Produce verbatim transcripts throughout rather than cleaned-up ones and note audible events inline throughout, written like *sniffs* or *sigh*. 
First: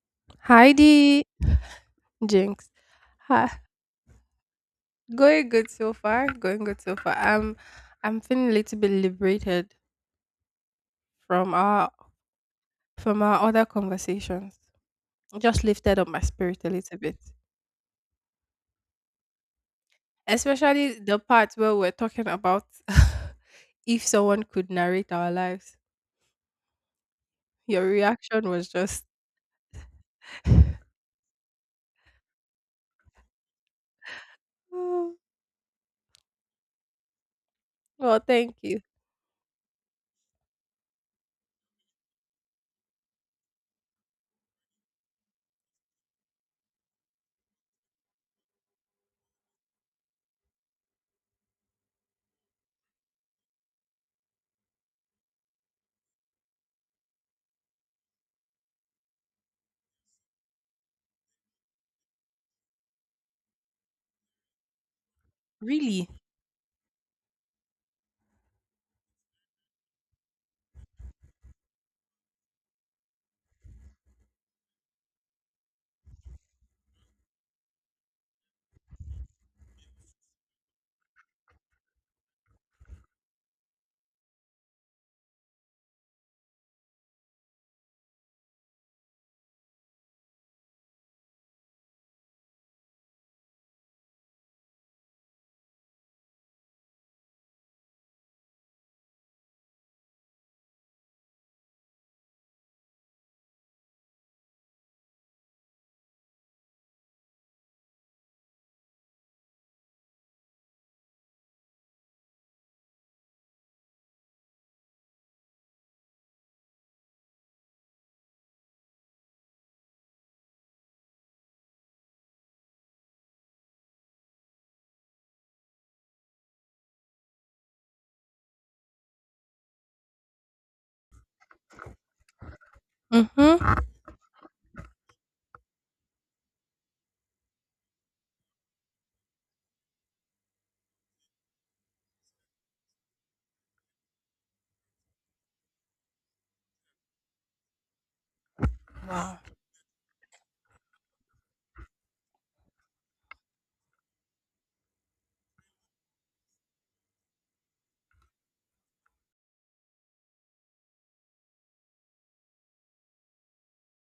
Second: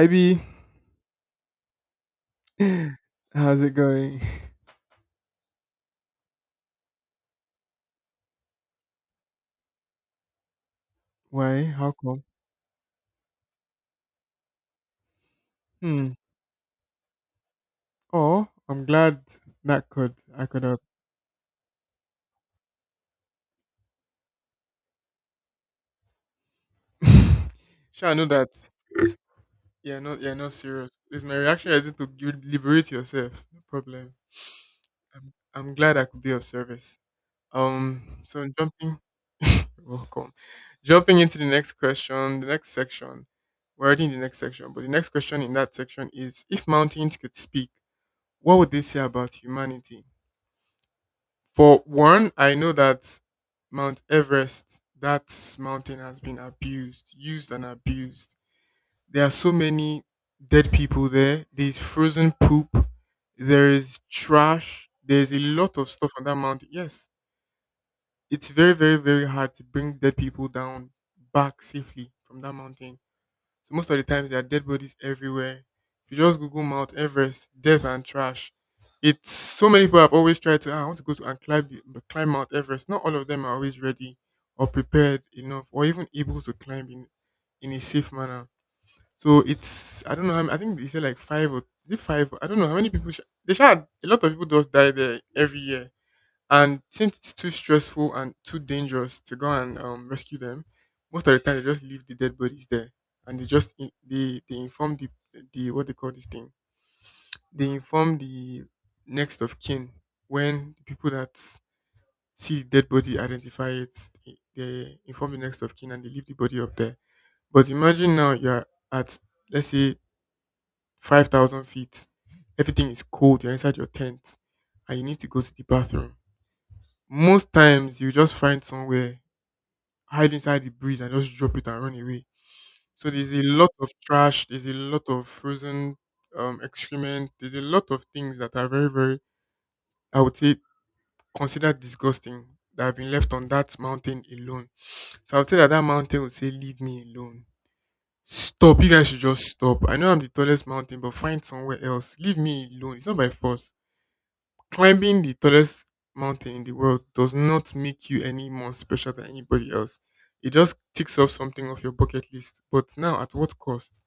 I B, Heidi Jinx. *laughs* Ha, how's it going? going good so far. Going good so far. I'm I'm feeling a little bit liberated from Why? our How come? from our other conversations. It just lifted up Hmm. my spirit a little bit. Oh, I'm glad that could I could have. Especially the part where we're talking about *laughs* if someone could narrate our lives. Your *laughs* Sure, I know reaction that. was just Yeah, no, yeah, not *sighs* serious. *laughs* Is my reaction is it to gi- liberate yourself? No problem. "Oh, I'm I'm glad I could be of service. Um, well, so thank you. jumping, *laughs* welcome. Jumping into the next question, the next section. We're already in the next section, but the next question in that section is: if mountains could speak, what would they say about humanity? For one, I know that Mount Everest, that mountain has been abused, used and abused. There are so many dead people there. There's frozen poop. There is trash. There's a lot of Really? stuff on that mountain. Yes, it's very, very, very hard to bring dead people down back safely from that mountain. So most of the times there are dead bodies everywhere. If you just Google Mount Everest, death and trash, it's so many people have always tried to. "Ah, I want to go to and climb the- climb Mount Everest. Not all of them are always ready or prepared enough or even able to climb in in a safe manner. So it's I don't know how many- I think they said like five or is it five? I don't know how many people. Sh- they shot a lot of people just die there every year. And since it's too stressful and too dangerous to go and um, rescue them, most of the time they just leave the dead bodies there, and they just in, they they inform the the what they call this thing. They inform the next of kin when the people that see the dead body identify it. They, they inform the next of kin and they leave the body up there. But imagine now you're at let's say five thousand feet. Everything is cold. You're inside your tent, and you need to go to the bathroom most times you just find somewhere hide inside the breeze and just drop it and run away. So there's a lot Mm-hmm. of trash, there's a lot of frozen um, excrement, there's a lot of things that are very, very, I would say, considered disgusting that have been left on that mountain alone. So I would say that that mountain would say, leave me alone. Stop. You guys should Wow. just stop. I know I'm the tallest mountain, but find somewhere else. Leave me alone. It's not by force. Climbing the tallest mountain in the world does not make you any more special than anybody else. It just ticks off something off your bucket list. But now, at what cost?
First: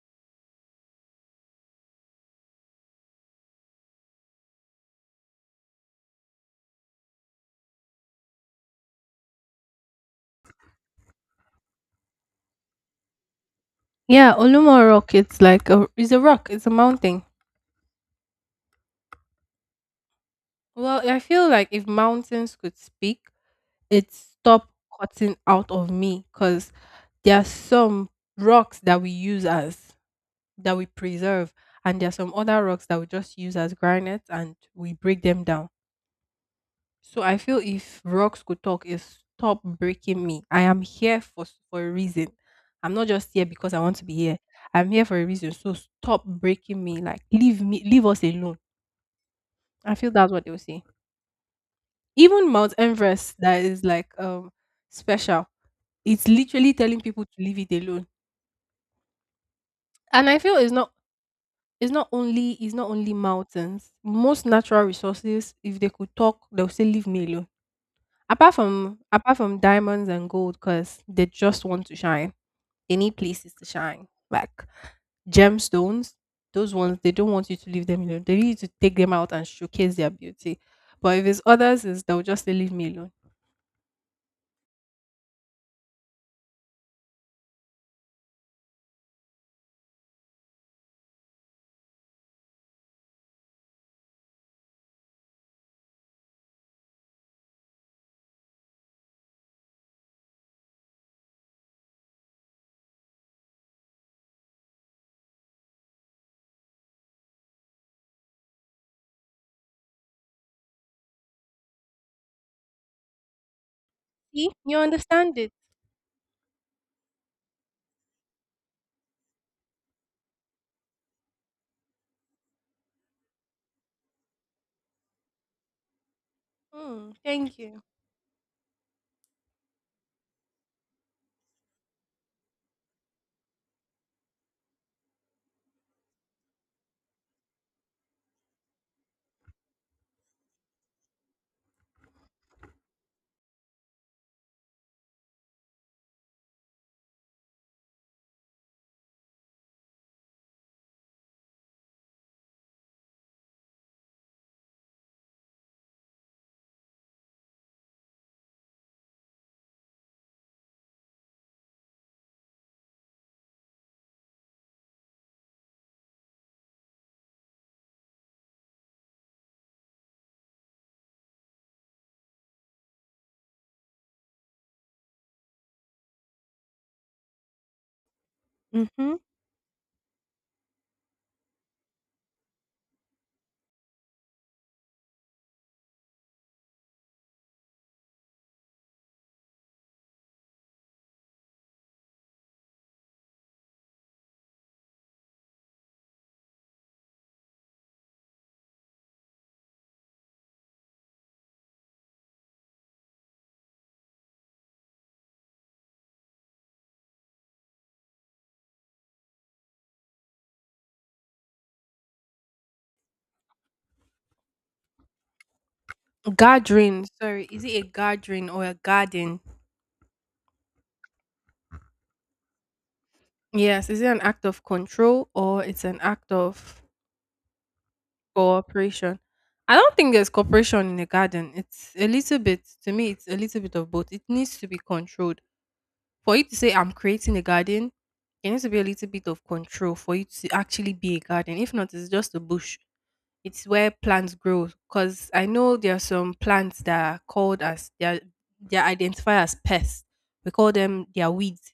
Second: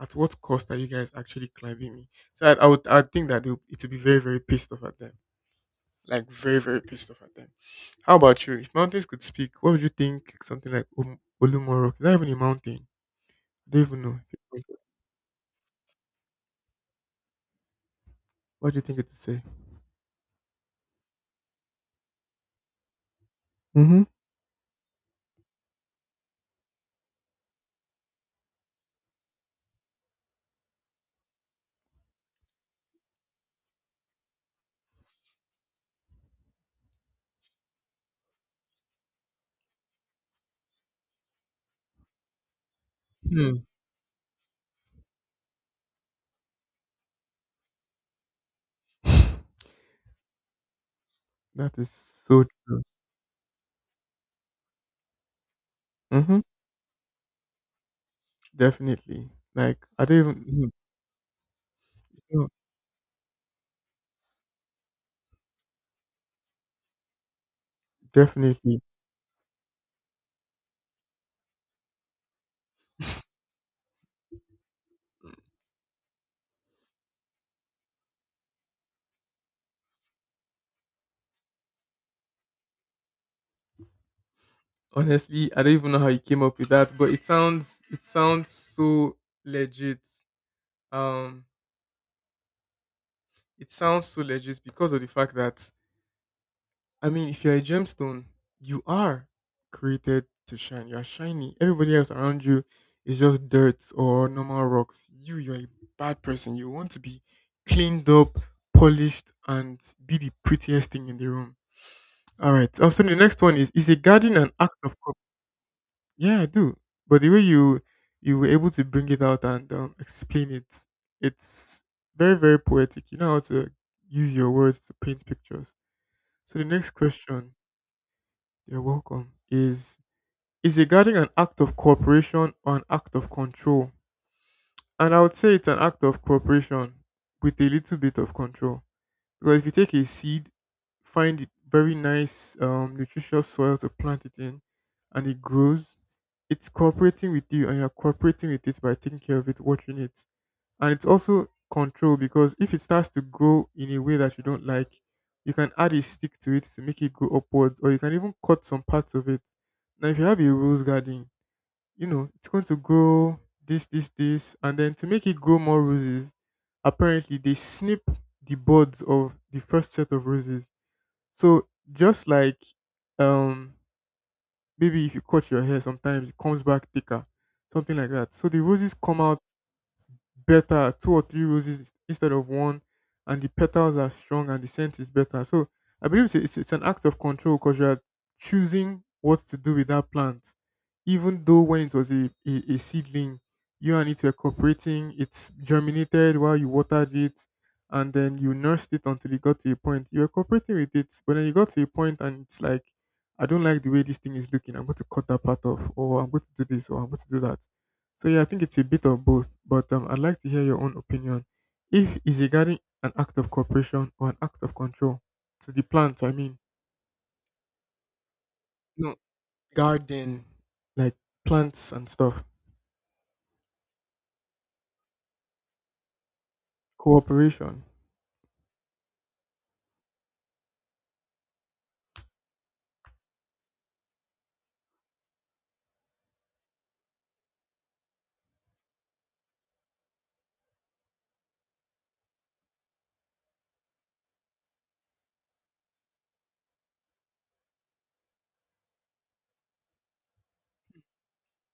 At what cost are you guys actually climbing me? So I, I would, I would think that they would- it would be very, very pissed off at them. Like very, very pissed off at them. How about you? If mountains could speak, what would you think? Something like um, Olumoro? Is that even a mountain? I don't even know. Yeah, Olumo Rock, it's like a it's a rock, it's a mountain. What do you think it would say? Well, I feel like if mountains could speak, Mm-hmm. it'd stop cutting out of me because there are some rocks that we use as that we preserve, and there are some other rocks that we just use as granites and we break them down. So I feel if rocks could talk, it stop breaking me. I am here for s- for a reason. I'm not just here Hmm. because I want to be here. I'm here for a reason. So stop breaking me. Like leave me, leave us alone. *laughs* I feel that's what they will say. That is so Even Mount true. Everest that is like um special. It's Mm-hmm. literally telling people to leave it alone. Definitely. Like I don't And I feel even Mhm. it's not it's not It's not only it's not only mountains. Most natural resources, if they could talk, they'll say leave me alone. Apart definitely. from apart from diamonds and gold, because they just want to shine. They need places to shine. Like gemstones, those ones they don't want you to leave them alone. They need you to take them out and showcase their beauty. But if it's others, is they'll just say leave me alone. Honestly, I don't even know how you came up with that, but it sounds it sounds so legit. Um it sounds so legit because of the fact that I mean if you're a gemstone, you are created to shine. You are shiny. Everybody else around you is just dirt or normal rocks. You you're a bad person. You want to be cleaned up, polished, and be the prettiest thing in the room. All right. Oh, so the next one is is a garden See, an you act of co- understand it. yeah, I do. But the way you you were able to bring it out and um, explain it, it's very very poetic. You know how to use your words to paint pictures. So the next Mm, question, thank you. you're welcome, is is a garden an act of cooperation or an act of control? And I would say it's an act of cooperation with a little bit of control. Because if you take a seed, find it very nice, um, nutritious soil to plant it in, and it grows, it's cooperating with you, and you're cooperating with it by taking care of it, watching it, and it's also control because if it starts to grow in a way that you don't like, you can add a stick to it to make it go upwards, or you can even cut some parts of it. Now, if you have a rose garden, you know, it's going to grow this, this, this. And then to make it grow more roses, apparently they snip the buds of the first set of roses. So just like um maybe if you cut your hair sometimes it comes back thicker. Something like that. So the roses Hmm. come out better two or three roses instead of one and the petals are strong and the scent is better so I believe it's, it's, it's an act of control because you are choosing what to do with that plant even though when it was a, a, a seedling you and it were cooperating. It germinated while you watered it and then you nursed it until it got to a point you were cooperating with it but then you got to a point and it's like I don't like the way this thing is looking. I'm going to cut that part off or I'm going to do this or I'm going to do that. So yeah, I think it's a bit of both, but um, I'd like to hear your own opinion. If is regarding an act of cooperation or an act of control to the plant, I mean, Gathering. Sorry, is it a gathering or a you know, garden? garden, like plants and stuff, Yes. Is it an act of control or it's an act of cooperation. cooperation? I don't think there's cooperation in a garden. It's a little bit to me. It's a little bit of both. It needs to be controlled for you to say I'm creating a garden. There needs to be a little bit of control for you to actually be a garden. If not, it's just a bush. It's where plants grow because I know there are some plants that are called as they are, they are identified as pests. We call them their weeds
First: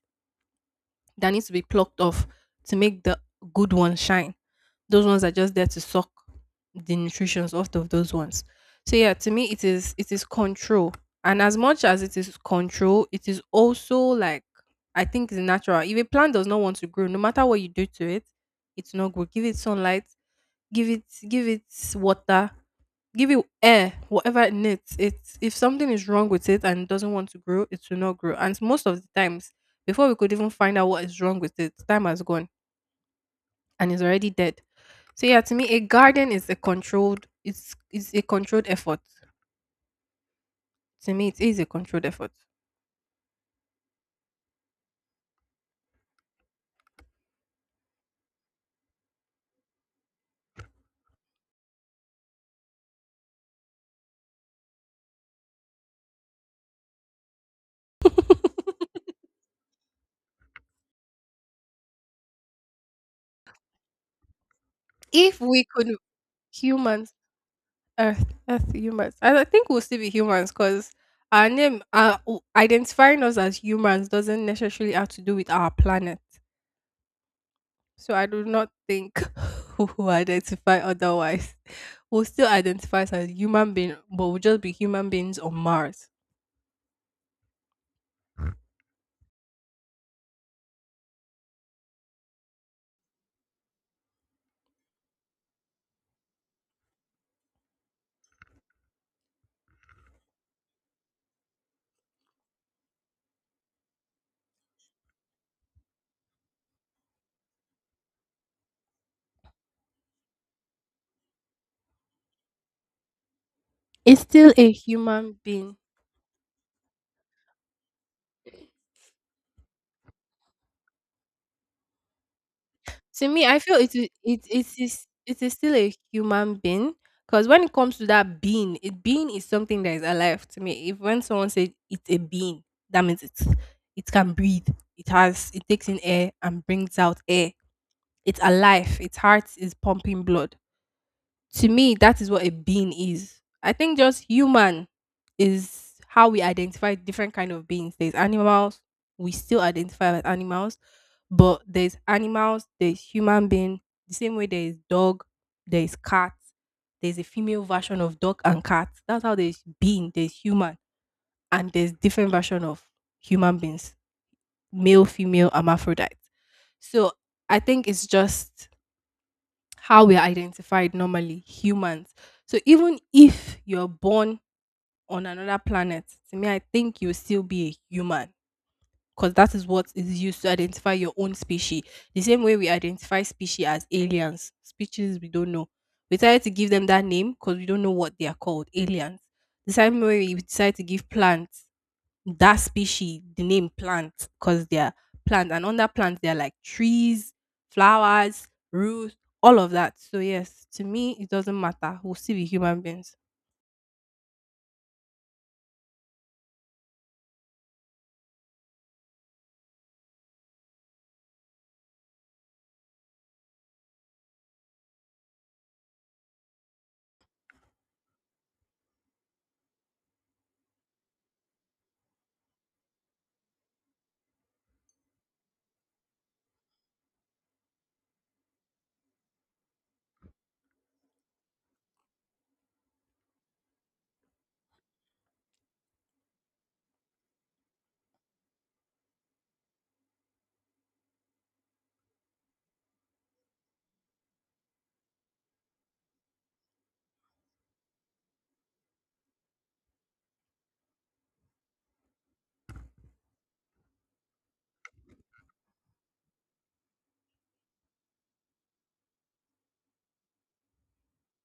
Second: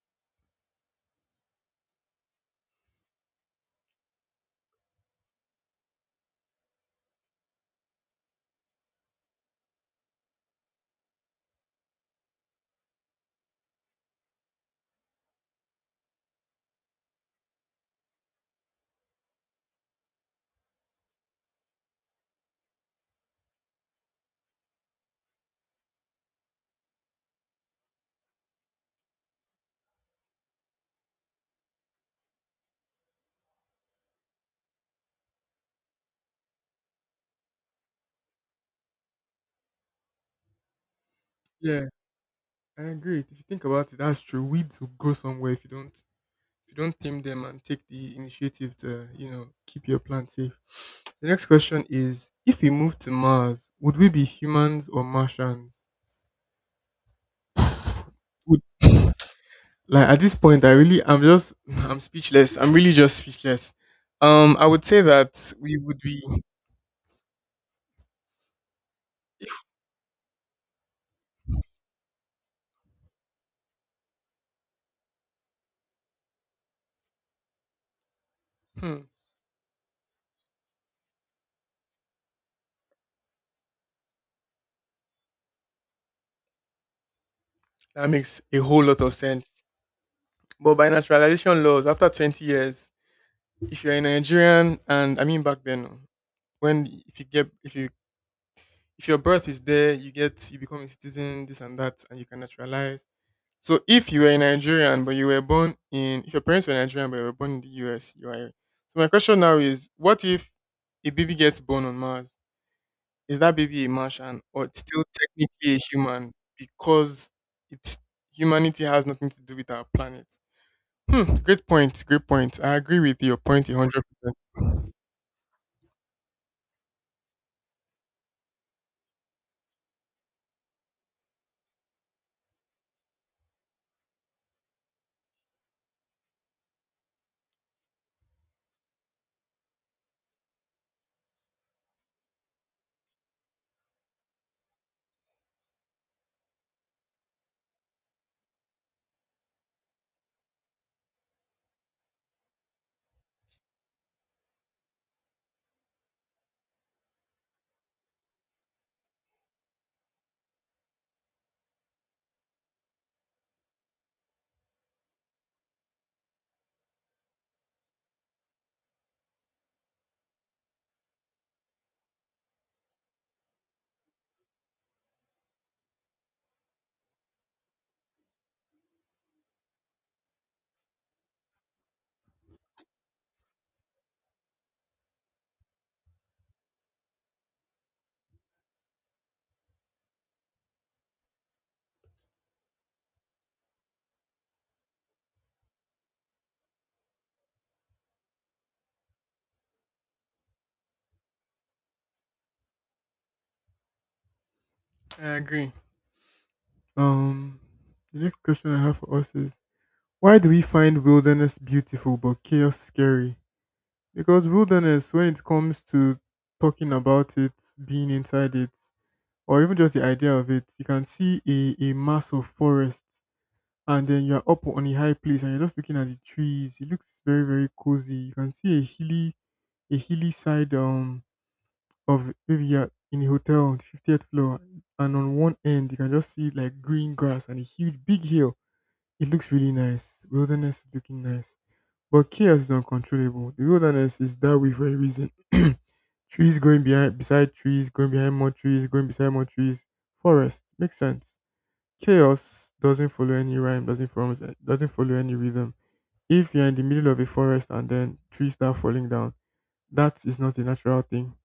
that needs to be plucked off to make the good ones shine. Those ones are just there to suck the nutritions off of those ones. So yeah, to me it is it is control. And as much as it is control, it is also like I think it's natural. If a plant does not want to grow, no matter what you do to it, it's not grow. Give it sunlight, give it give it water, give it air, whatever it needs. It's if something is wrong with it and doesn't want to grow, it will not grow. And most of the times, before we could even find out what is wrong with it, time has gone and it's already dead. So yeah, to me, a garden is a controlled. It's it's a controlled effort. To me, it is a Yeah, controlled effort. I agree. If you think about it, that's true. Weeds will grow somewhere if you don't if you don't tame them and take the initiative to you know keep your plant safe. *sniffs* The next question is: if we move to Mars, would we be humans or Martians? *laughs* Like at this point, I really, I'm just, *laughs* I'm speechless. I'm really just speechless. Um, I would say If that we we could would be. humans, Earth, Earth humans, I I think we'll still be humans because our name, uh, w- identifying us as humans doesn't necessarily have to do with our planet. So I do not Hmm, think *laughs* we will identify otherwise. We'll still identify as human being, but we'll just be human beings on Mars. that makes a whole lot of sense. But by naturalization laws, after twenty years, if you're a Nigerian, and I mean back then, when if you get if you if your birth is there, you get you become a citizen, this and that, and you can naturalize. So if you were a Nigerian but you were born in, if your parents were Nigerian but you were born in the U S, you are. So my question now is, what if a baby gets born on Mars? Is that baby a It's Martian still or a it's still human technically being. a human because it's humanity has nothing to do with our planet? Hmm, great point. Great point. I agree with To your me, I point feel it is it it one hundred percent. is it is still a human being. Because when it comes to that being, it being is something that is alive to me. If when someone says it's a being, that means it's it can breathe. It has it takes in air and brings out air. It's alive. Its heart is pumping blood to me, that is what a being is. I think just human is how we identify different kind of beings. There's animals, we still identify as animals, but there's animals, there's human being, the same way there is dog, there is cat, there's a female version of dog and cat. That's how there's being, there's human, and there's different version of human beings, male, female, hermaphrodite. So I think it's just how we're identified normally, humans. So even if you're born on another planet, to me, I think you'll still be a human because that is what is used to identify your own species. The same way we identify species as aliens, species we don't know. We decided to give them that name because we don't know what they are called, aliens. The same way we decide to give plants that species the name plant because they're plant and under plants they're like trees, flowers, roots, all of that. So yes, to me it doesn't matter, we'll still be human beings. I agree. Um, the next question I have for us is why do we find wilderness beautiful but chaos scary? Because wilderness, when it comes to talking about it, being inside it, or even just the idea of it, you can see a, a mass of forest and then you're up on a high place and you're just looking at the trees. It looks very, very cozy. You can see a hilly a hilly side um of maybe you're in a hotel on the fiftieth floor and on one end you can just see like green grass and a huge big hill. It looks really nice. Wilderness is looking nice. But chaos is uncontrollable. The wilderness is that way for a reason. *clears throat* Trees growing behind beside trees, growing behind more trees, growing beside more trees. Forest. Makes sense chaos doesn't follow any rhyme, doesn't follow, doesn't follow any rhythm. If you're in the middle of a forest and then trees start falling down, that is not a natural thing.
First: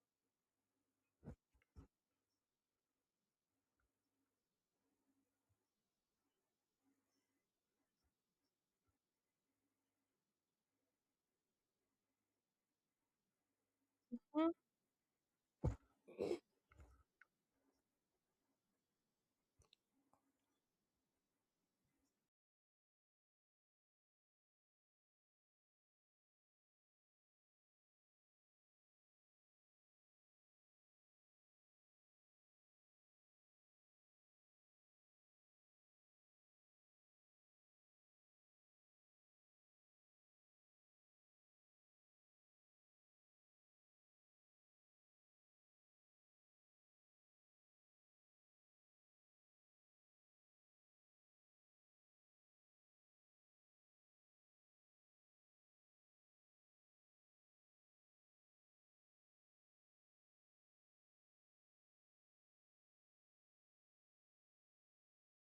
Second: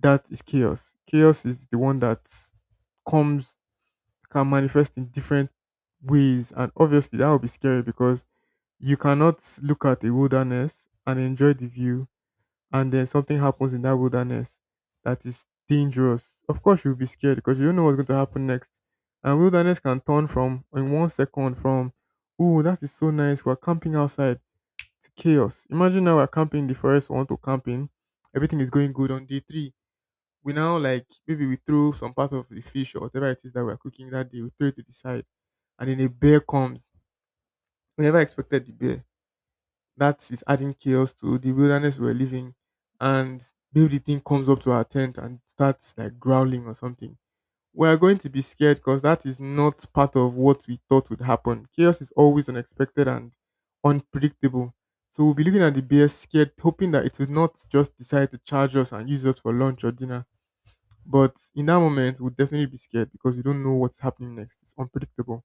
That is chaos. Chaos is the one that comes can manifest in different ways, and obviously that will be scary because you cannot look at a wilderness and enjoy the view and then something happens in that Mm. wilderness that is dangerous, of course you'll be scared because you don't know what's going to happen next. And wilderness can turn from in one second from oh that is so nice, we're camping outside to chaos. Imagine now we're camping in the forest, we want to camping, everything is going good on day three. We now like maybe we throw some part of the fish or whatever it is that we're cooking that day, we throw it to the side and then a bear comes. We never expected the bear that is adding chaos to the wilderness we're living. And maybe the thing comes up to our tent and starts like growling or something. We are going to be scared because that is not part of what we thought would happen. Chaos is always unexpected and unpredictable. So we'll be looking at the bear scared, hoping that it will not just decide to charge us and use us for lunch or dinner. But in that moment, we'll definitely be scared because we don't know what's happening next. It's unpredictable.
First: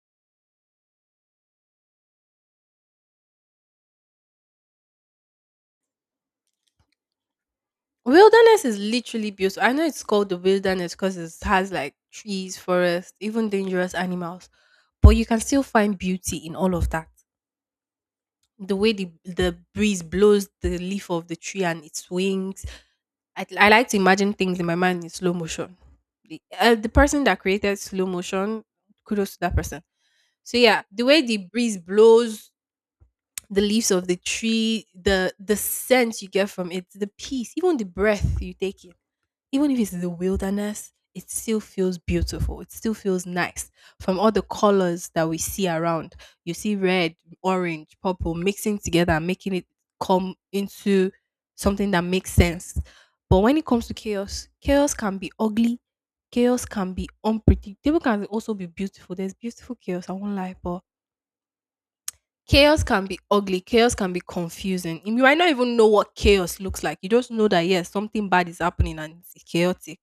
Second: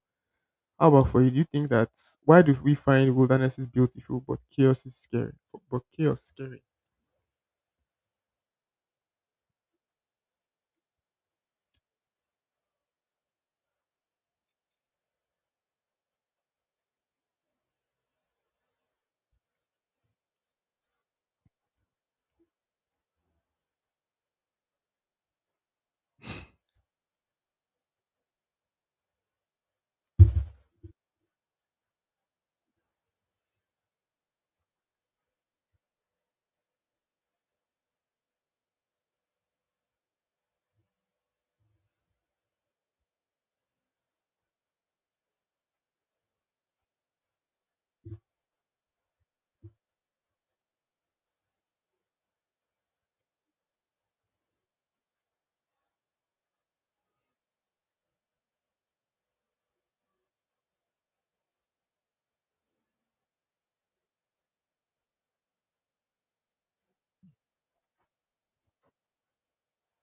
How about for you? Do you think that why do we find wilderness is beautiful but chaos is scary? But chaos scary. Wilderness is literally beautiful. I know it's called the wilderness because it has like trees, forest, even dangerous animals, but you can still find beauty in all of that. The way the the breeze blows the leaf of the tree and it swings, I, I like to imagine things in my mind in slow motion. The, uh, the person that created slow motion, kudos to that person. So yeah, the way the breeze blows, the leaves of the tree, the the scent you get from it, the peace, even the breath you take in even if it's the wilderness, it still feels beautiful. It still feels nice from all the colors that we see around. You see red, orange, purple mixing together and making it come into something that makes sense. But when it comes to chaos, chaos can be ugly. Chaos can be unpredictable. Can also be beautiful. There's beautiful chaos. I won't lie, but chaos can be ugly, chaos can be confusing, you might not even know what chaos looks like, you just know that yes, something bad is happening and it's chaotic.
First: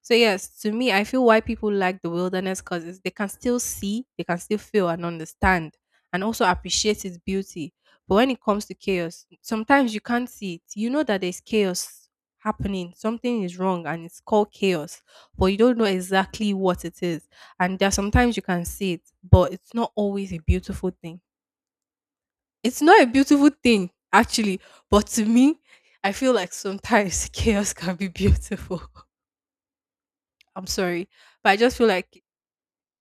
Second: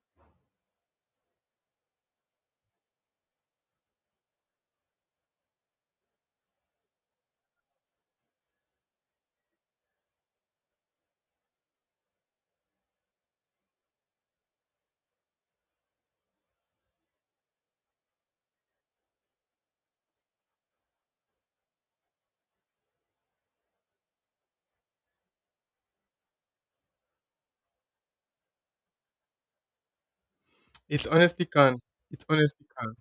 So yes, to me I feel why people like the wilderness, because they can still see, they can still feel and understand and also appreciate its beauty. But when it comes to chaos, sometimes you can't see it, you know that there's chaos happening, something is wrong and it's called chaos, but you don't know exactly what it is. And there are sometimes you can see it, but it's not always a beautiful thing. It's not a beautiful thing actually, but to me, I feel like sometimes *laughs* chaos can be beautiful. *laughs* I'm It sorry, honestly but I just can. feel like It honestly can.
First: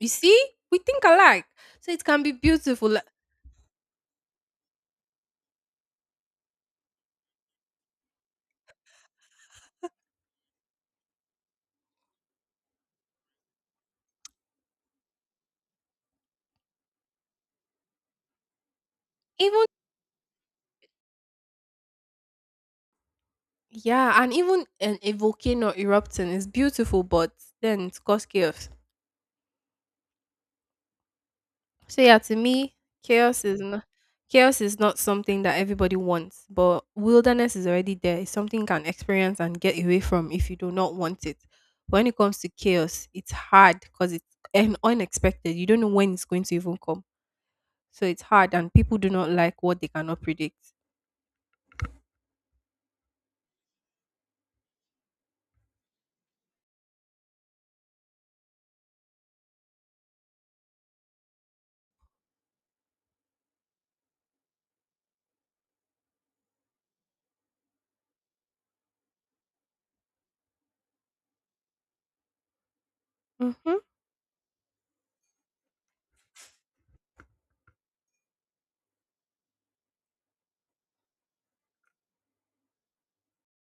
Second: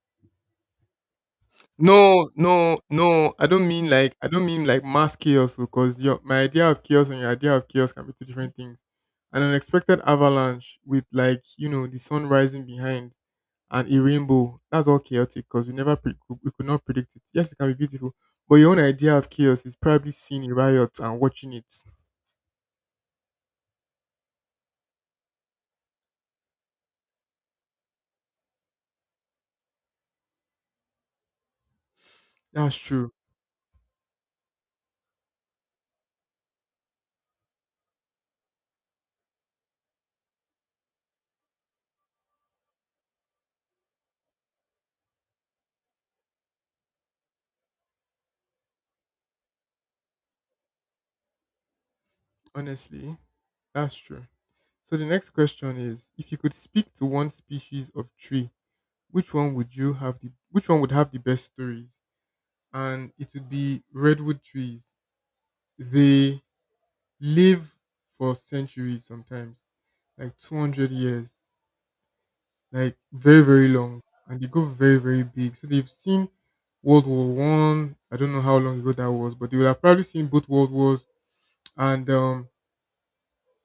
you see, we think alike, so it can No, be no, beautiful. Like, no. I don't mean like I don't mean like mass chaos because your my idea of chaos and your idea of chaos can be two different things. An unexpected avalanche with like you know the sun rising behind and a rainbow. That's all chaotic because we never pre- we we could not predict it. Yes, it can be beautiful, but your own idea of even chaos is probably seeing a riot and watching it. yeah, and even an, a volcano erupting is beautiful, but then it's cause chaos. So yeah, to me, That's true. chaos is not chaos is not something that everybody wants, but wilderness is already there. It's something you can experience and get away from if you do not want it. When it comes to chaos, it's hard because it's un- unexpected. You don't know when it's going to even come. So it's hard and people do not like what they cannot predict. Honestly, that's true. So the next question is if you could speak to one species of tree, which one would you have the which one would have the best stories? And it would be redwood trees. They live for centuries sometimes, like two hundred years, like very very Hmm. long and they go very very big. So they've seen World War World War One, I. don't know how long ago that was, but they would have probably seen both world wars and um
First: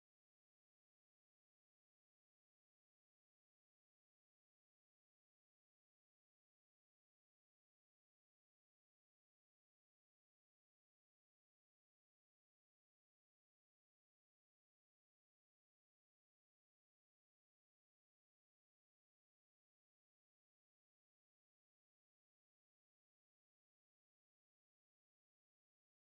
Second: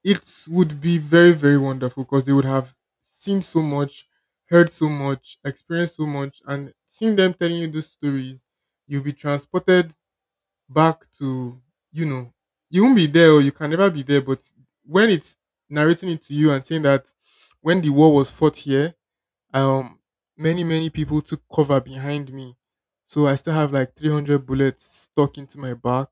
it would be very very wonderful because they would have seen so much, heard so much, experienced so much, and seeing them telling you those stories you'll be transported back to, you know, you won't be there or you can never be there, but when it's narrating it to you and saying that when the war was fought here, um, many many people took cover behind me, so I still have like three hundred bullets stuck into my back.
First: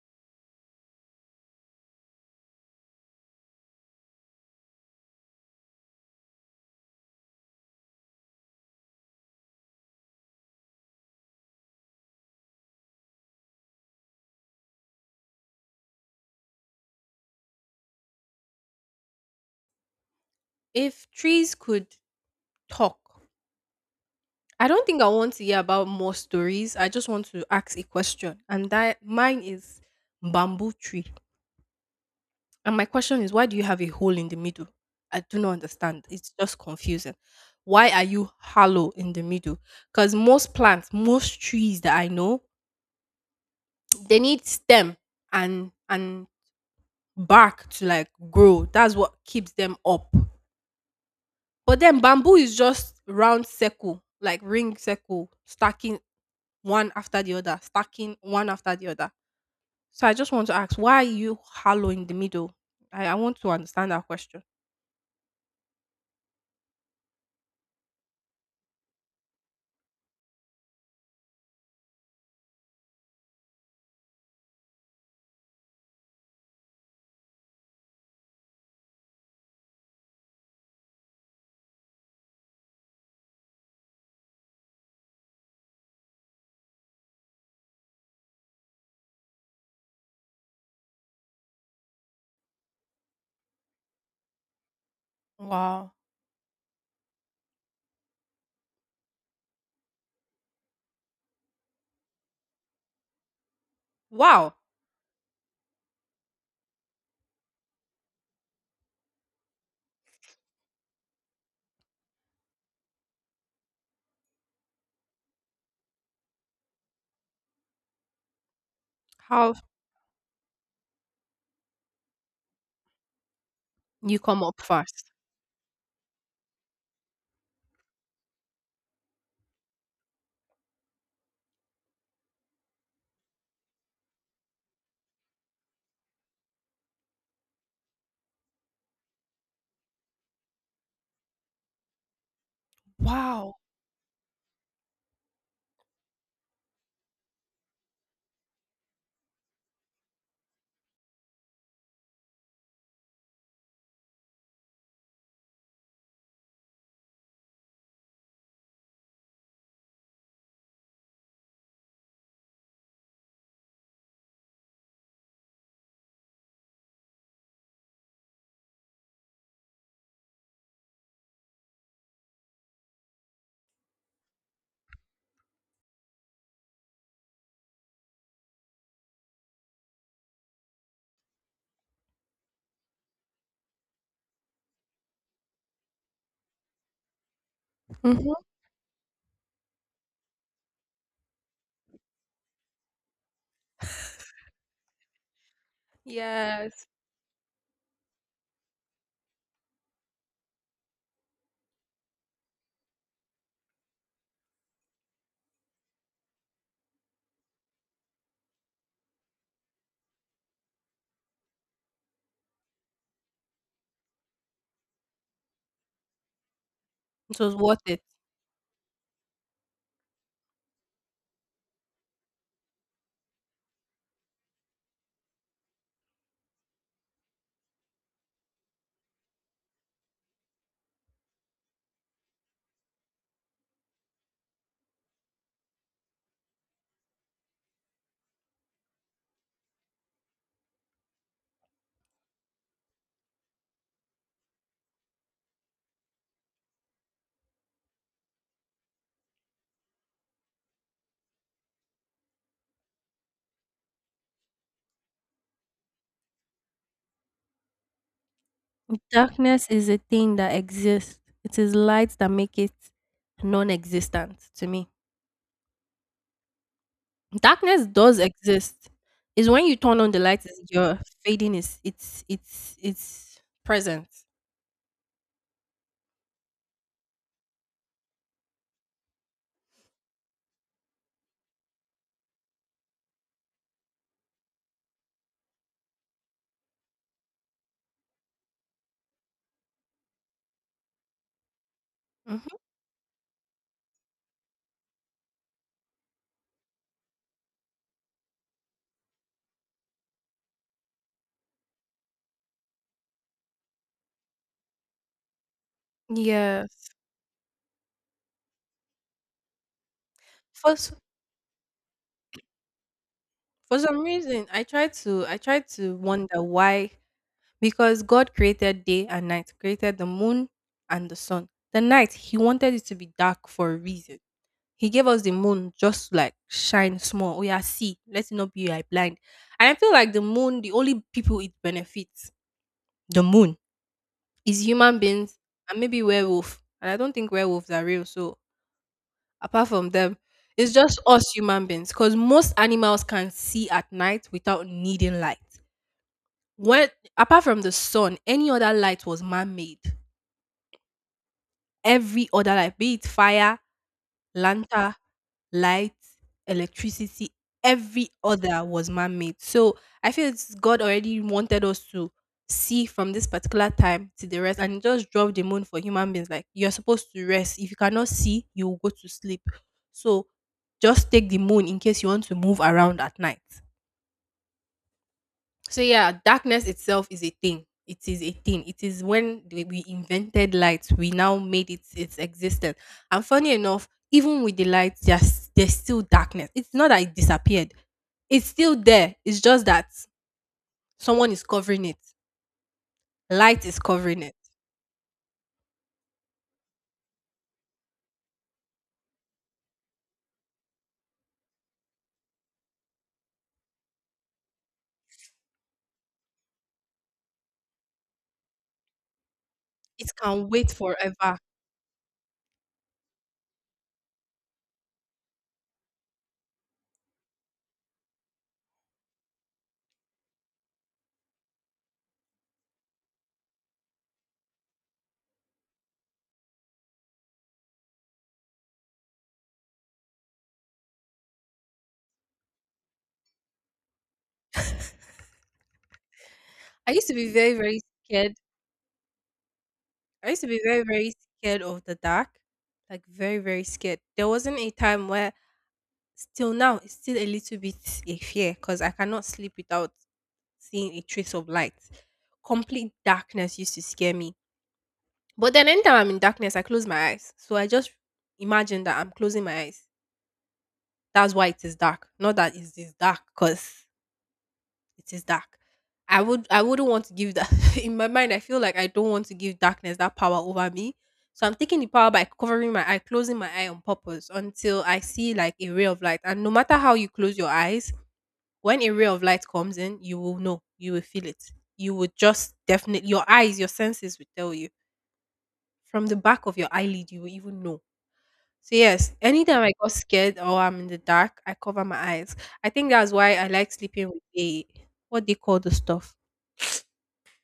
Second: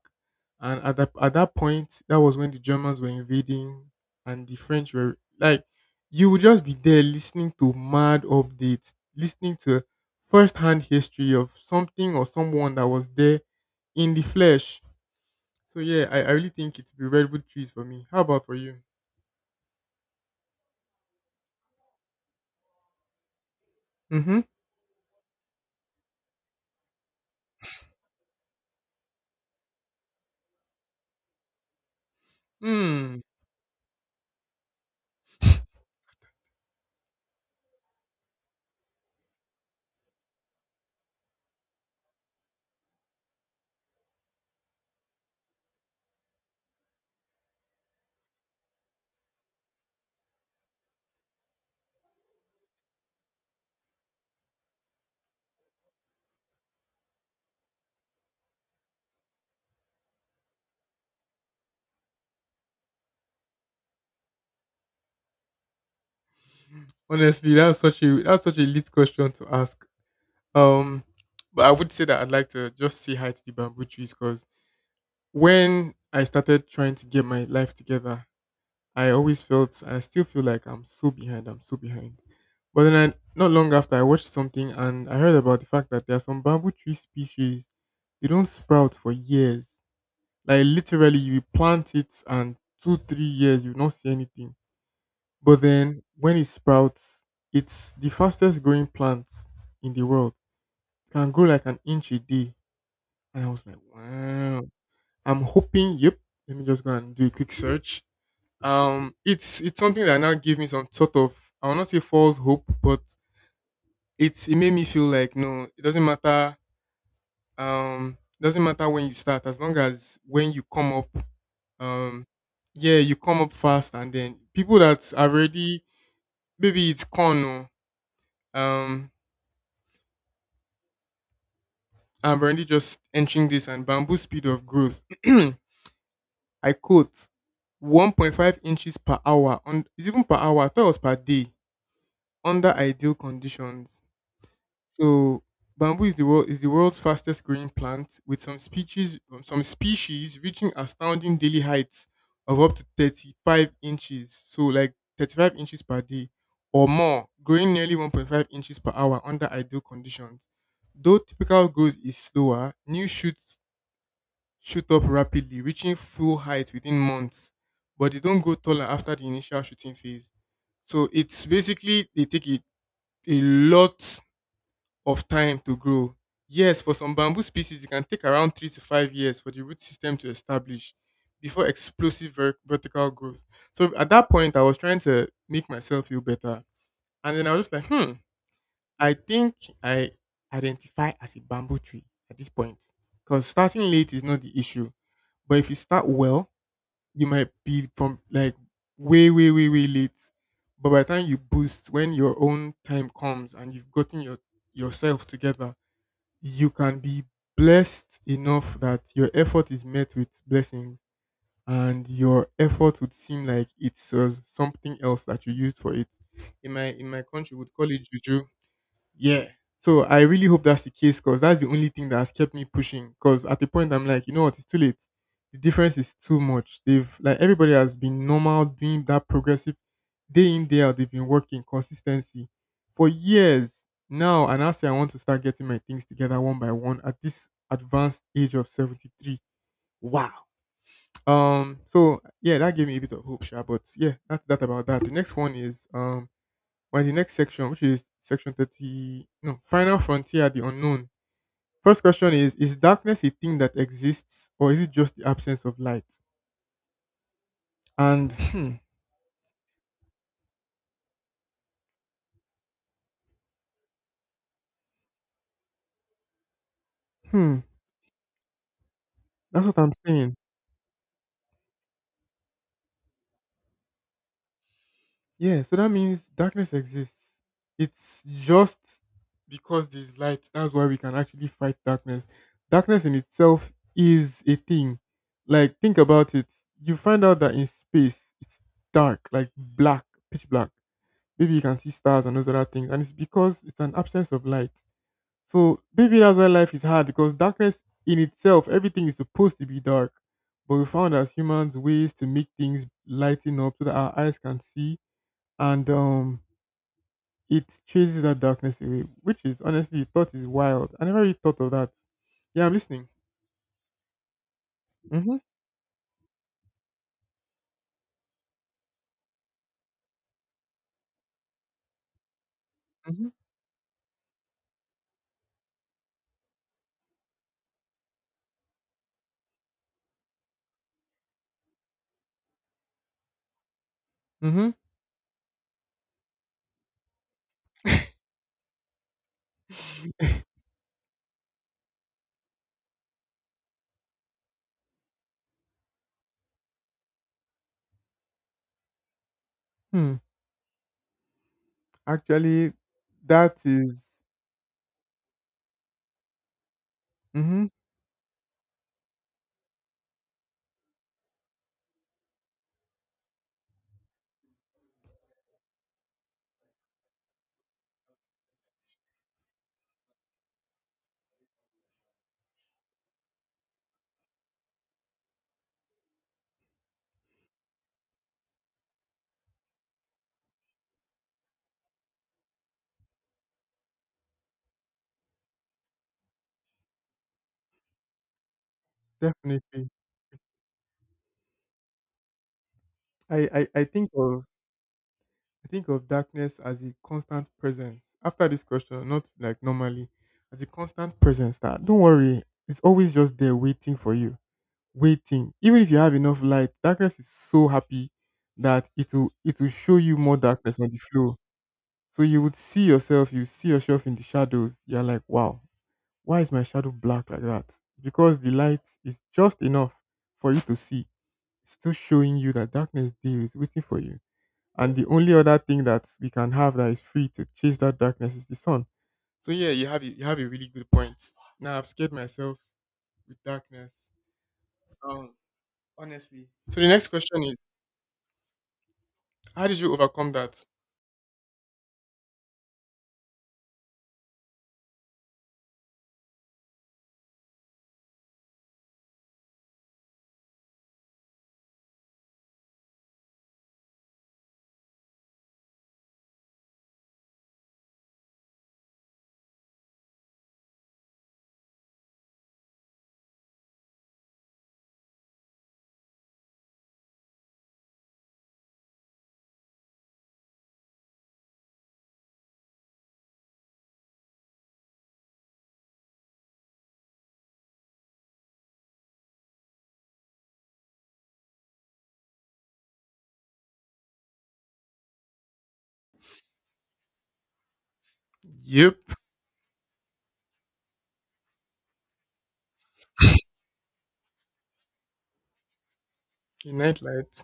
And at that at that point, that was when the Germans were invading, and the French were like, you would just be there listening to mad updates, listening to first-hand history of something or someone that was there in the flesh. So yeah, I, I really think it would be redwood trees for me. How about for you? If trees could talk, Mm-hmm. I don't think I want to hear about more stories. I just want to ask a question, and that mine is bamboo tree. And my Hmm. question is, why do you have a hole in the middle? I do not understand. It's just confusing. Why are you hollow in the middle? Because most plants, most trees that I know, they need stem and and bark to like grow. That's what keeps them up. But then bamboo is just round circle, like ring circle, stacking one after the other, stacking one after the other. So I just want to ask, why are you hollow in the middle? I, I want to understand that question. Honestly, that was such a that was such a lit question to ask. Um, but I would say that I'd like to just say hi to the bamboo trees because when I started trying to get my life together, I always felt, I still feel like I'm so behind. I'm so behind. But then, I, not long after, I watched something and I heard about the fact that there are some bamboo tree species they don't sprout for years. Like literally, you plant it and two, three years you not see anything. But Wow. then when it sprouts, it's the fastest growing plant in the world. It can grow like an inch a day. And I was like, Wow. wow. I'm hoping, yep, let me just go and do a quick search. Um, it's it's something that now gave me some sort of, I will not say false hope, but it's it made me feel like no, it doesn't matter. Um, it doesn't matter when you start, How as long as when you come up, um, yeah, you come up fast, and you then come up people first? that are already maybe it's corn, or, um, I'm already just entering this and bamboo speed of growth. *clears throat* I quote, one point five inches per hour. On, it's even per hour. I thought it was per day under ideal Wow. conditions. So bamboo is the world is the world's fastest growing plant, with some species um, some species reaching astounding daily heights of up to thirty-five inches. So like thirty-five inches per day or more, growing nearly one point five inches per hour under ideal conditions. Though typical growth is slower, new shoots shoot up rapidly, reaching full height within months, but they don't grow taller after the initial shooting phase. So it's basically they take it a lot of time to grow. Yes, for some bamboo species, it can take around three to five years for the root system to establish before explosive ver- vertical growth. So at that point, I was trying to make myself feel better, and then I was just like, hmm, Mhm. I think I identify as a bamboo tree at this point because starting late is not the issue. But if you start well, Yes. you might be from like way, way, way, way late. But by the time you boost, when your own time comes and you've gotten your yourself together, you can be blessed enough that your effort is met with blessings and your effort would seem like it's uh, something else that you used for it. In my in my It country, was we would worth call it. it juju, yeah. So I really hope that's the case because that's the only thing that has kept me pushing. Because at the point I'm like, you know what, it's too late. The difference is too much. They've like everybody has been normal doing that progressive day in day out. They've been working consistency for years now, and I say I want to start getting my things together one by one at this advanced age of seventy three. Wow. Um. So yeah, that gave me a bit of hope, sure. But yeah, that's that about that. The next one is um we're in the next section, which is section thirty. No, final frontier, the unknown. First question is Is darkness a thing that exists, or is it just the absence of light? And hmm, Darkness is a thing that exists. It is light that make it non-existent to me. hmm, Darkness does exist. It's when that's you what I'm turn on the saying. light is your fading is it's it's it's present. Yeah, so that means darkness exists. It's just because there's light. That's why we can actually fight darkness. Darkness in itself is a thing. Like, think about it. You find out that in space, it's dark, like black, pitch black. Maybe you can see stars and those Mhm. other things. And it's because it's an absence of light. So maybe that's why life is hard, because darkness in itself, everything is supposed to be dark. But we found as humans ways to make things lighten up so that our eyes can see, and um Yes. it chases that darkness away, which is honestly, the thought is For s- wild. I never really thought of that. Yeah, I'm listening. for some reason, I tried to I Mm-hmm. tried to wonder why, because God created day and night, created the moon and the sun. The night, He wanted it to be Mm-hmm. dark for a reason. He gave us the moon just to, like shine small. Oh yeah, see, let us not be like blind. And I feel like the moon, the only people it benefits, the moon, is Mm-hmm. human beings and maybe werewolf. And I don't think werewolves are real. So apart from them, it's just us human beings. Because most animals can see at night without needing light. When apart from the sun, any other light was man-made. *laughs* hmm. Every other life, Actually, be it that fire, is lanta, light, electricity, mm-hmm, every other was man made. So I feel it's God already wanted us to see from this particular time to the rest and he just drop the moon for human beings. Like you're supposed to rest. If you cannot see, you will go to sleep. So just take the moon in case you want to move around at night. So yeah, darkness itself is a thing. It is a thing. It is when we we invented light, we now made it its existence. And funny enough, even with the light, there's there's still darkness. It's not that it disappeared. It's still there. It's just that definitely. someone is covering it. I, Light is I I think covering it. of I think of darkness as a constant presence. After this question, not like normally, as a constant presence that, don't worry, it's always just there waiting for you. Waiting. Even if you have enough light, darkness is so happy that it will it will show It you more can wait darkness on the floor. forever. So you would see yourself, you see yourself in the shadows. You're like, wow, why is my shadow black like that? Because the light is just enough for you to see. It's still showing you that darkness there is waiting for you, and the only other thing that we can have that is free to chase that darkness is the sun. So yeah, you have a- you have a really good point. Now I've scared myself with darkness. Um, honestly. So the I used next to be question very, is, very scared. how did you I overcome used to be that? very, very scared of the dark. Like very, very scared. There wasn't a time where Still now, it's still a little bit a fear because I cannot sleep without seeing a trace of light. Complete darkness used to scare me. But then anytime I'm in darkness, I close my eyes. So I just imagine that I'm closing my eyes. That's why it is dark. Not that it is dark because it is dark. I would I wouldn't want to give that *laughs* in my mind. I feel like I don't want to give darkness that power over me. So I'm taking the power by covering my eye, closing my eye on purpose until I see like a ray of light. And no matter how you close your eyes, when a ray of light comes in, you will know, you will feel it. You would just definitely, your eyes, your senses will tell you. From the back of your eyelid, you will even know. So, Yep, yes, anytime I got scared or I'm in the dark, I cover my eyes. I think that's why I like sleeping with a, what they call the stuff. a nightlight.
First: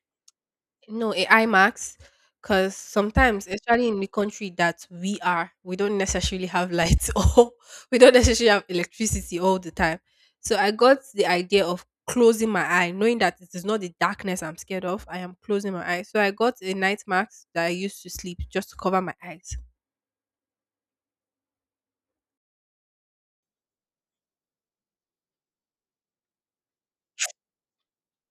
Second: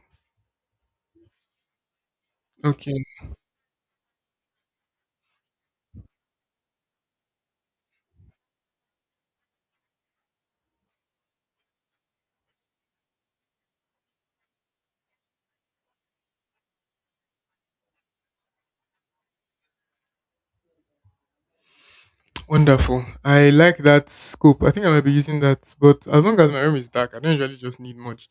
No, a I max, because Okay, sometimes, especially in the country that we are, we don't necessarily have lights *laughs* or we don't necessarily have electricity all the time. So I got the idea of closing my eye, knowing that it is not the darkness I'm scared of. I am closing my eyes. So I got a night mask that I used to sleep just to cover my eyes. wonderful. I like that scope. I think I might be using that, but as long as my room is dark, I don't usually just need much.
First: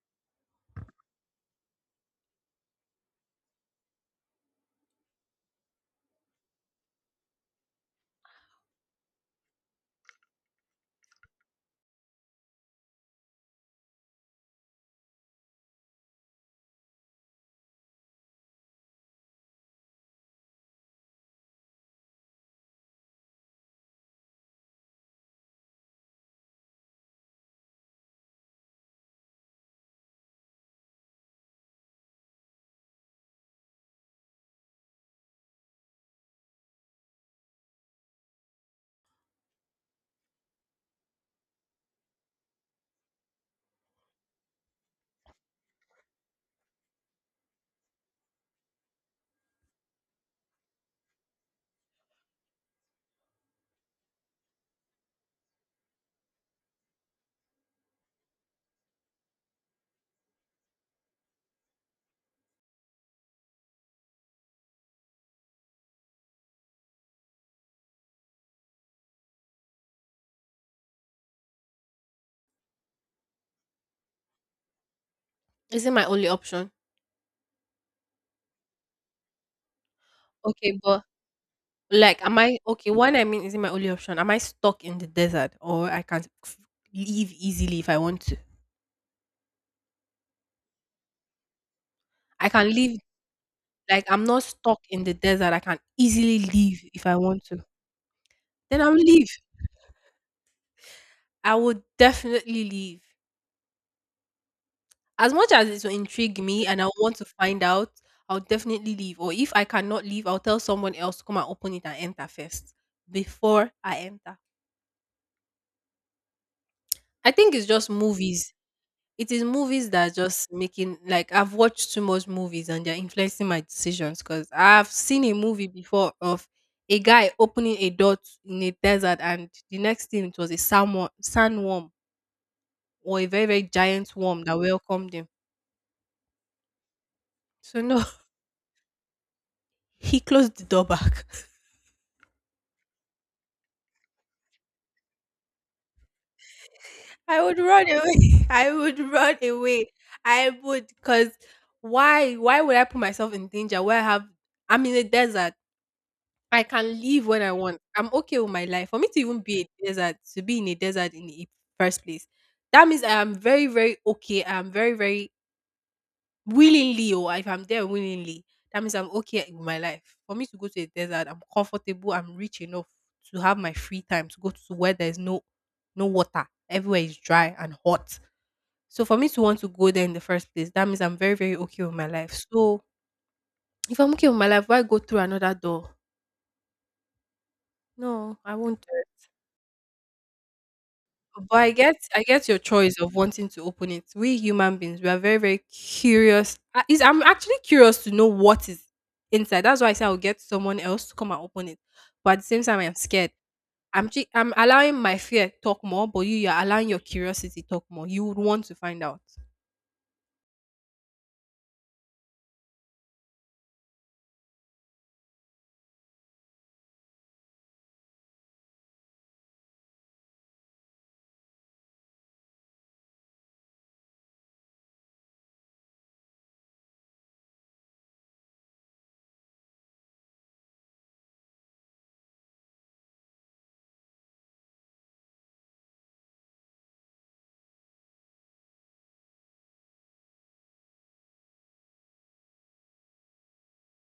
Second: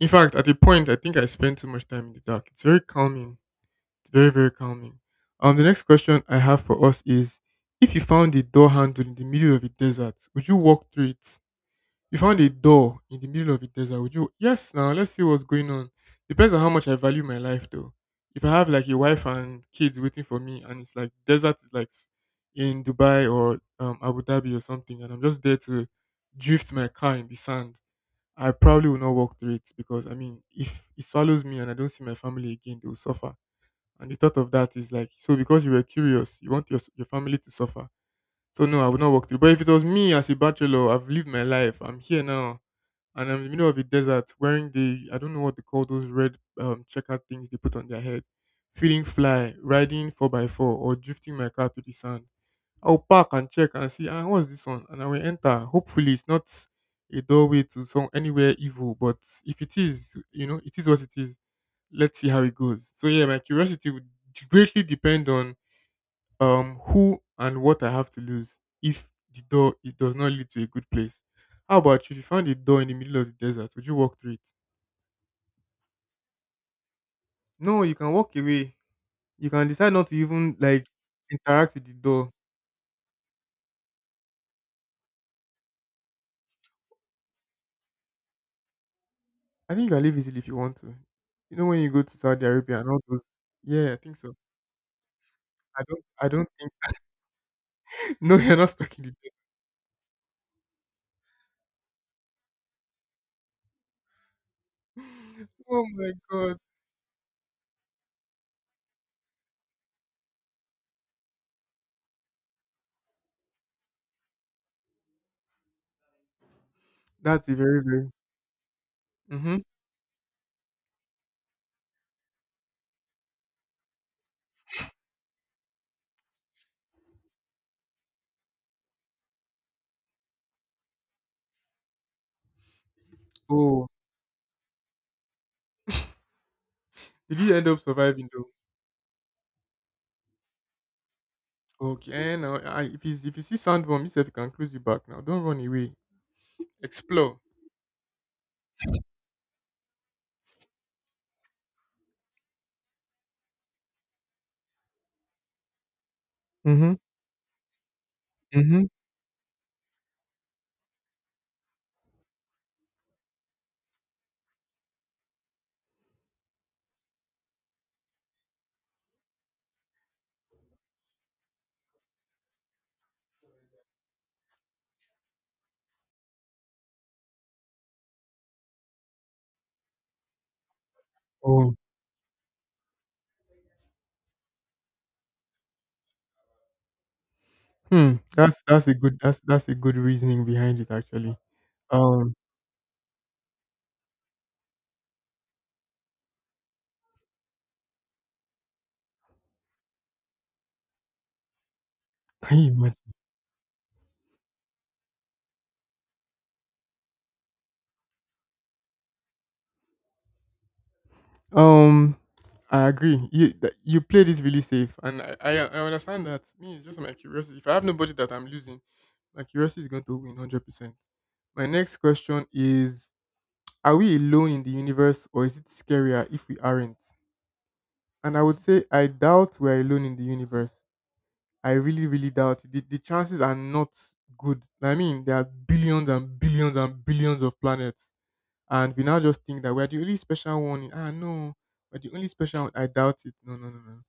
In fact, at a point, I think I spend too much time in the dark. It's very calming. It's very, very calming. Um, the next question I have for us is if you found a door handle in the middle of a desert, would you walk through it? You found a door in the middle of a desert, would you, yes now let's see what's going on. Depends on how much I value my life though. If I have like a wife and kids waiting for me and it's like desert is like s- in Dubai or um, Abu Dhabi or something and I'm just there to drift my car in the sand, I probably will not walk through it because I mean if it swallows me and I don't see my family again, they will suffer. And the thought of that is like, so because you were curious, you want your s- your family to suffer. So no, I would not walk through. But if it was me as a bachelor, I've lived my life. I'm here now, and I'm in the middle of a desert, wearing the, I don't know what they call those red um checkered things they put on their head, feeling fly, riding four by four, or drifting my car to the sand. I'll park and check and see, ah, what's this one? And I will enter. Hopefully, it's not a doorway to some anywhere evil. But if it is, you know, it is what it is, let's see how it goes. So yeah, my curiosity would greatly depend on um who and what I have to lose if the door it does not lead to a good place. How about you? If you found a door in the middle of the desert, would you walk through it? Is it my only option? No, you can walk away. You can decide not to even Okay, like but interact with the like, door. am I okay? One, I mean, is it my only option? Am I stuck in the desert or I can f- leave easily if I want to? I think you can leave easily if you want to. You know when you go to Saudi I can Arabia and leave. all those yeah, I Like, think I'm so. not stuck in the desert. I can I don't I easily don't think leave if I want to. *laughs* no you're not Then I'll stuck in the leave. desert. I would definitely leave. As much *laughs* as Oh it will my intrigue god. me and I want to find out, I'll definitely leave. Or if I cannot leave, I'll tell someone else to come and open it and enter first before I enter. I That's think a it's very just very movies. It is mm-hmm. movies that are just making like I've watched too much movies and they're influencing my decisions because I've seen a movie before of a guy opening a door t- in a desert and the next thing it was a sandworm, sandworm or a very very Oh, giant worm that welcomed him. did you end up So no, surviving though? *laughs* he closed the door back. Okay, eh, now I, if you if you see sandworm, you said you can close your back now. Don't run away. *laughs* Explore. I would run away. *laughs* I would run away. I would because why why would I put myself in danger where I have I'm in a desert. I can Mhm. leave when I want. I'm okay with my Mhm. life. For me to even be a desert, to be in a desert in the first place, that means I am very, very okay. I'm very, very willingly, or if I'm there willingly, that means I'm okay with my life. For me to go to a desert, I'm comfortable. I'm rich enough to have my free time to go to where there's no, no water. Everywhere is dry and hot. So for me to want to go there in the first place, that means I'm very, very Oh. okay with my life. So if I'm okay with my life, why go through another door? Hmm. No, I That's won't. that's a good that's that's a good reasoning behind it actually. But I get I Um. get your choice of wanting to open it. We human beings, we are very very curious. I, is I'm actually curious to know what is inside. That's why I say I'll get someone else to come and open it. But at *laughs* the Can same you time, I'm imagine? scared. I'm chi I'm allowing my fear talk more, but you you're allowing your curiosity talk more. You would want to find out. Um. I agree. You that- you played it really safe, and I, I I understand that. Me, it's just my curiosity. If I have nobody that I'm losing, my curiosity is going to win hundred percent. My next question is: are we alone in the universe, or is it scarier if we aren't? And I would say I doubt we're alone in the universe. I really, really doubt it. The, the chances are not good. I mean, there are billions and billions and billions of planets. And we now just think that we're the only special one. In- Ah, no, we're the only special one. I doubt it. No, no, no, no.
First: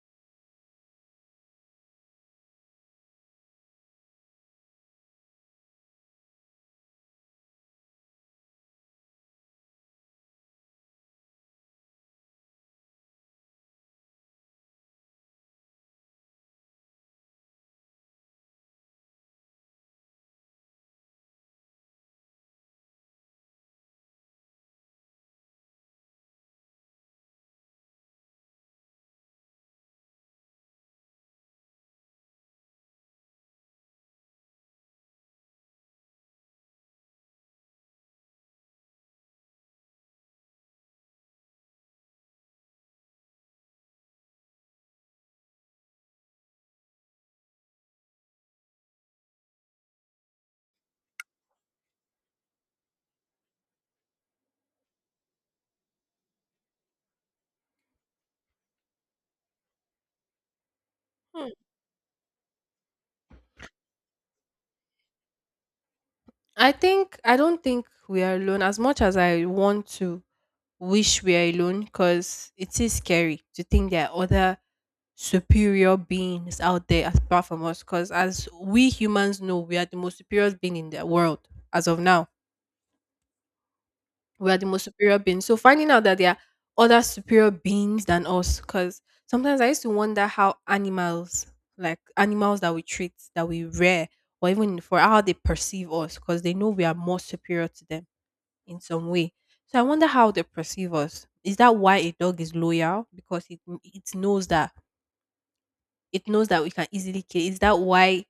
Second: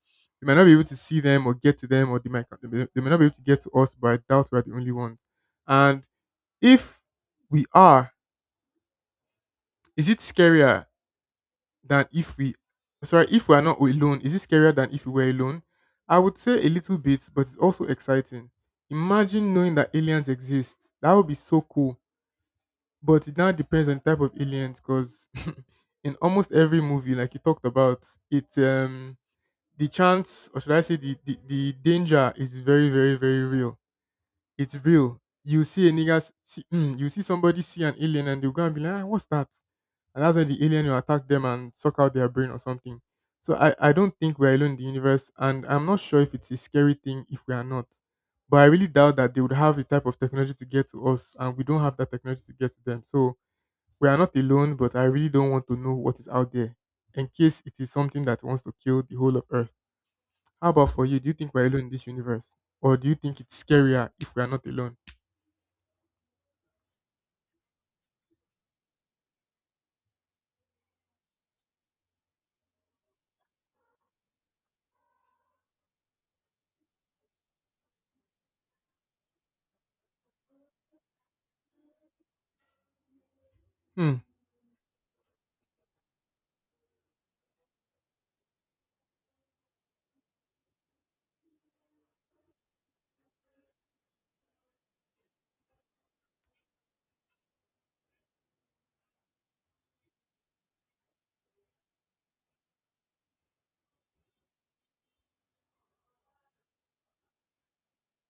We might not be able to see them or get to them, or they might, they may they may not be able to get to us, but I doubt we're the only ones. And if we are, is it scarier than if we sorry, if we are not alone, is it scarier than if we were alone? I would say a little bit, but it's also exciting. Imagine knowing that aliens exist. That would be so cool. But it now depends on the type of aliens because *laughs* in almost every movie like you talked about it, um the chance, or should I say, the, the the danger is very very very real. It's real. You see a nigga s- see, mm, you see somebody see an alien and they'll go and be like, ah, what's that? And that's why the alien will attack them and suck out their brain or something. So I, I don't think we're alone in the universe, and I'm not sure if it's a scary thing if we are not. But I really doubt that they would have the type of technology to get to us, and we don't have that technology to get to them. So we are not alone, but I really don't want to know what is out there in case it is something that wants to kill the whole of Earth. How about for you? Do you Hmm. think we're alone in this universe? Or do you think it's scarier if we are not alone? I think I don't think we are alone as much as I want to wish we are alone because it is scary to think there are other superior beings out there apart from us because as we humans know we are the most superior being in the world as of now. Hmm. We are the most superior beings, so finding out that there are other superior beings than us because sometimes I used to wonder how animals, like animals that we treat, that we rear, or even for how they perceive us because they know we are more superior to them in some way. So I wonder how they perceive us. Is that why a dog is loyal? Because it, it knows that it knows that we can easily kill it. Is that why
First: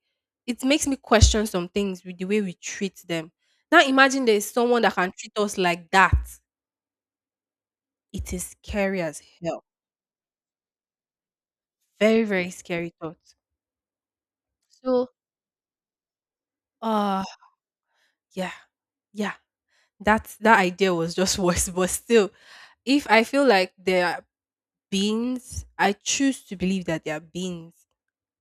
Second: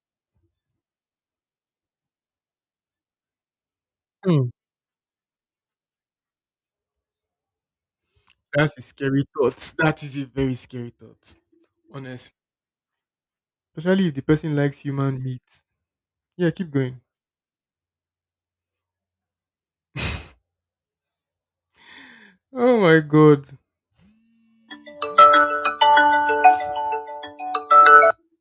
it makes me question some things with the way we treat them? Now imagine there is Hmm. someone that can treat us like that. It is That's a scary as scary thought. hell. That is a very scary thought. Very, Honestly. very scary thought. Especially if the person likes So human meat. Yeah, keep going. uh yeah. Yeah. That that idea was just *laughs* worse. But still, Oh my if I feel god. like they are beings, I choose to believe that they are beings.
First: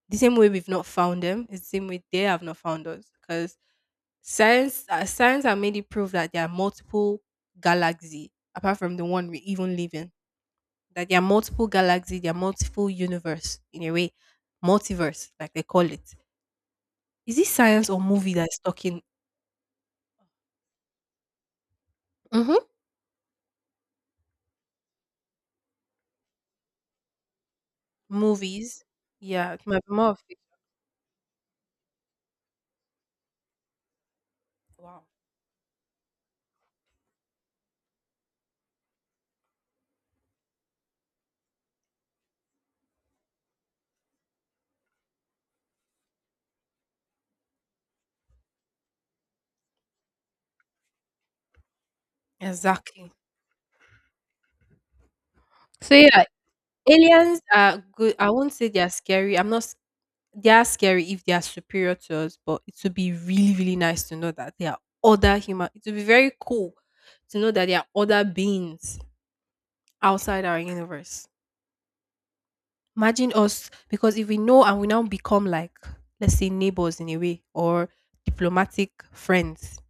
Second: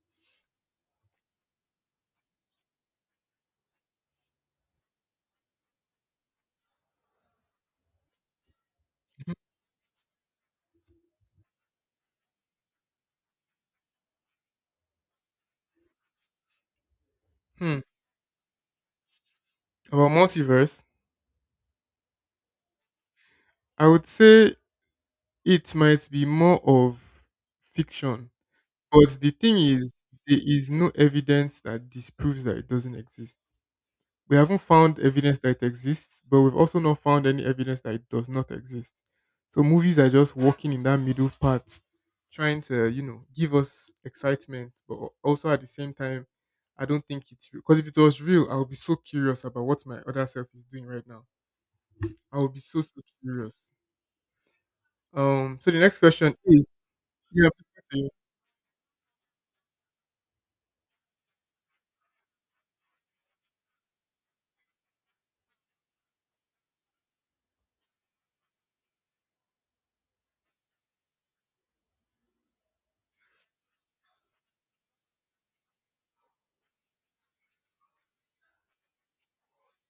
The same way we've not found them, it's the same way they have not found us. Because science, uh, science has made it prove that there are multiple galaxy apart from the one we even live in. That there are multiple galaxy, there are multiple universe in a way, multiverse like they call it. Is it Hmm. science or movie that's talking? About multiverse, Hmm. I would say it might be more of fiction. Movies, But the yeah, thing it might be is, more of fic- there is no evidence that disproves that it doesn't exist. We haven't found wow, evidence that it exists, but we've also not found any evidence that it does not exist. So movies are just walking in that middle part, trying to, you know, give us excitement, but al- also at the same time, I don't think it's real. Because if it was real, I would be so curious about what my other self is doing right now. I would be so so exactly. curious. Um, so the So next yeah, question is aliens yeah, please are continue. good. I won't say they are scary. I'm not they are scary if they are superior to us, but it would be really, really nice to know that there are other human. It would be very cool to know that there are other beings outside our universe. Imagine us, because if we know and we now become like, let's say, neighbors in a way, or diplomatic friends,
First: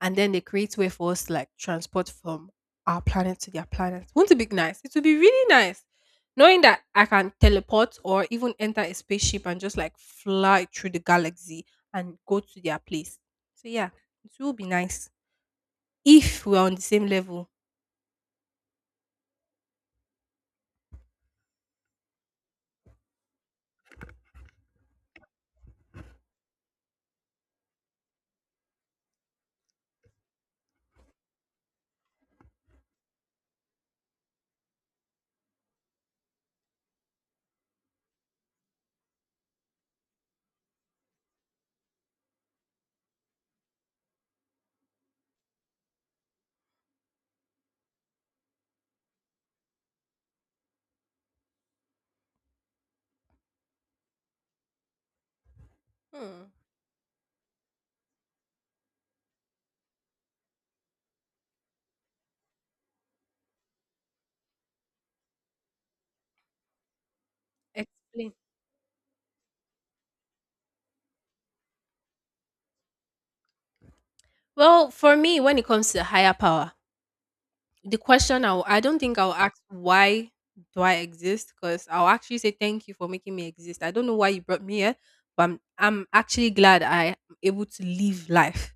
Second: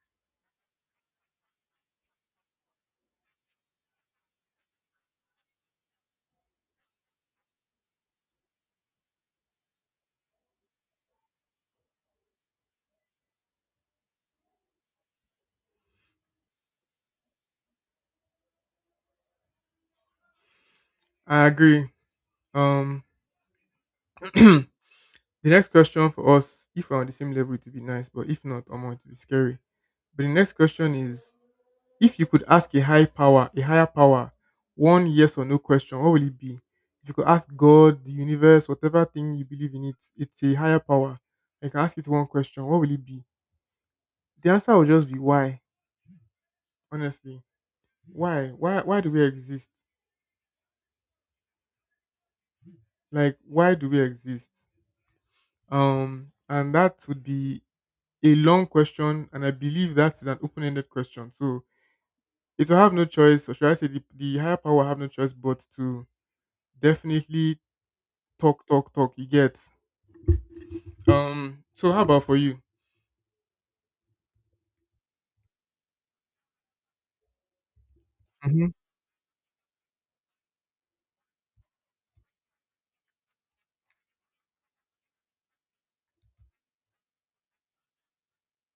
and then they create way for us to like transport from our planet to their planet. Wouldn't it be nice? It would be really nice knowing that I can teleport or even enter a spaceship and just like fly through the galaxy and go to their place. So yeah, it will be nice if we're on the same level. I agree. Um, *clears throat* the next question for us, if we're on the same level, it would be nice, but if not, I'm going to be scary. But the next question is: if you could ask a high power, a higher power one yes or no question, what will it be? If you could ask God, the universe, whatever thing you believe in, it's it's a higher power. I can ask it one question, what will it be? The answer will just be why. Honestly, why? Why? Why do we exist? Like, why do we exist? Um, Hmm. and that would be a long question, and I believe that is an open-ended question. So it will have no choice, or should I say, the, the higher power will have no choice but to definitely Explain. talk, talk, talk. You get Um. So how about for you? Well, for me, when it comes to higher power, the question I'll, Hmm. I don't think I'll ask why do I exist because I'll actually say thank you for making me exist. I don't know why you brought me here, but I'm, I'm actually glad I am able to live life.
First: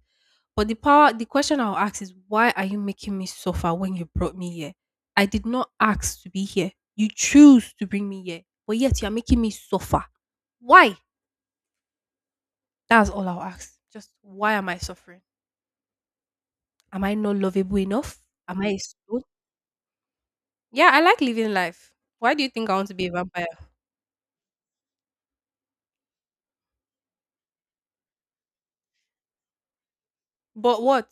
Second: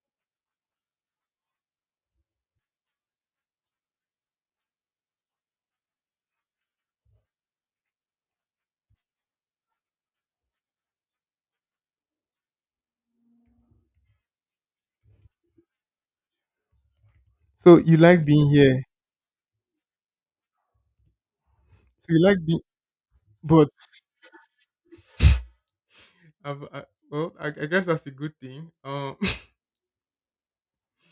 But the power, the question I'll ask is why are you making me suffer when you brought me here? I did not ask to be here. You choose to bring me here, but yet you're making me suffer. Why? That's all I'll ask. Just why am I suffering? Am I not lovable So you enough? like being Am I here. a? Yeah, I like living life. So you Why like do you being, think I want to be a vampire? but I've, I, well, I, I guess that's a good thing. Um. *laughs* But what?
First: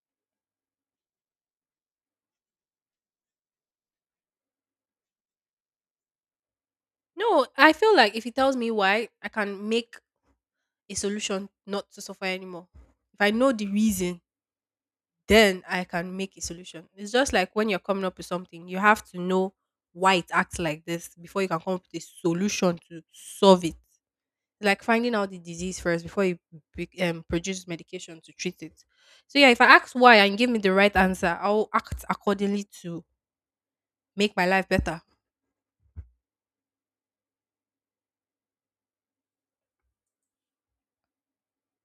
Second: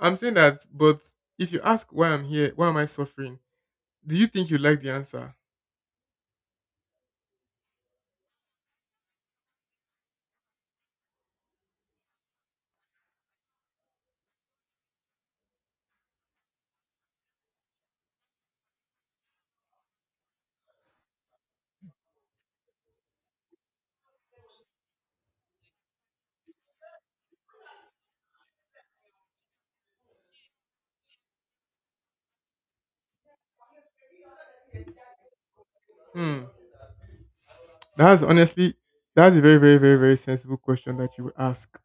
I'm saying that, but if you ask why I'm here, why am I suffering? Do you think you like the answer? No, I feel like if he tells me why, I can make a solution not to suffer anymore. If I know the reason, then I can make a solution. It's just like when you're coming up with something, you have to know why it acts like this before you can come up with a solution to solve it. Like finding out the disease first before you be- um, produce medication to treat it. So yeah, if I ask why and give me the right answer, I'll act accordingly to make my life better. Hmm. That's honestly, that's a very, very, very, very sensible question that you would ask.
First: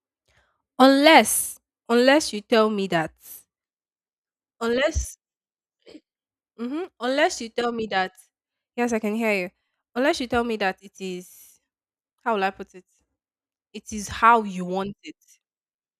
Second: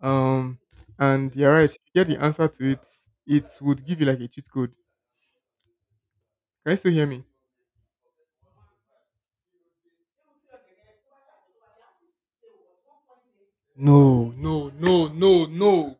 Um. And you're Unless, right. If you get the unless you answer tell to me it, that, it would give you like a cheat code. unless, Can you mhm, still hear me? unless you tell me that. Yes, I can hear you. Unless you tell me that it is, how will I put it? It is No, how you no, no, want it. no, no.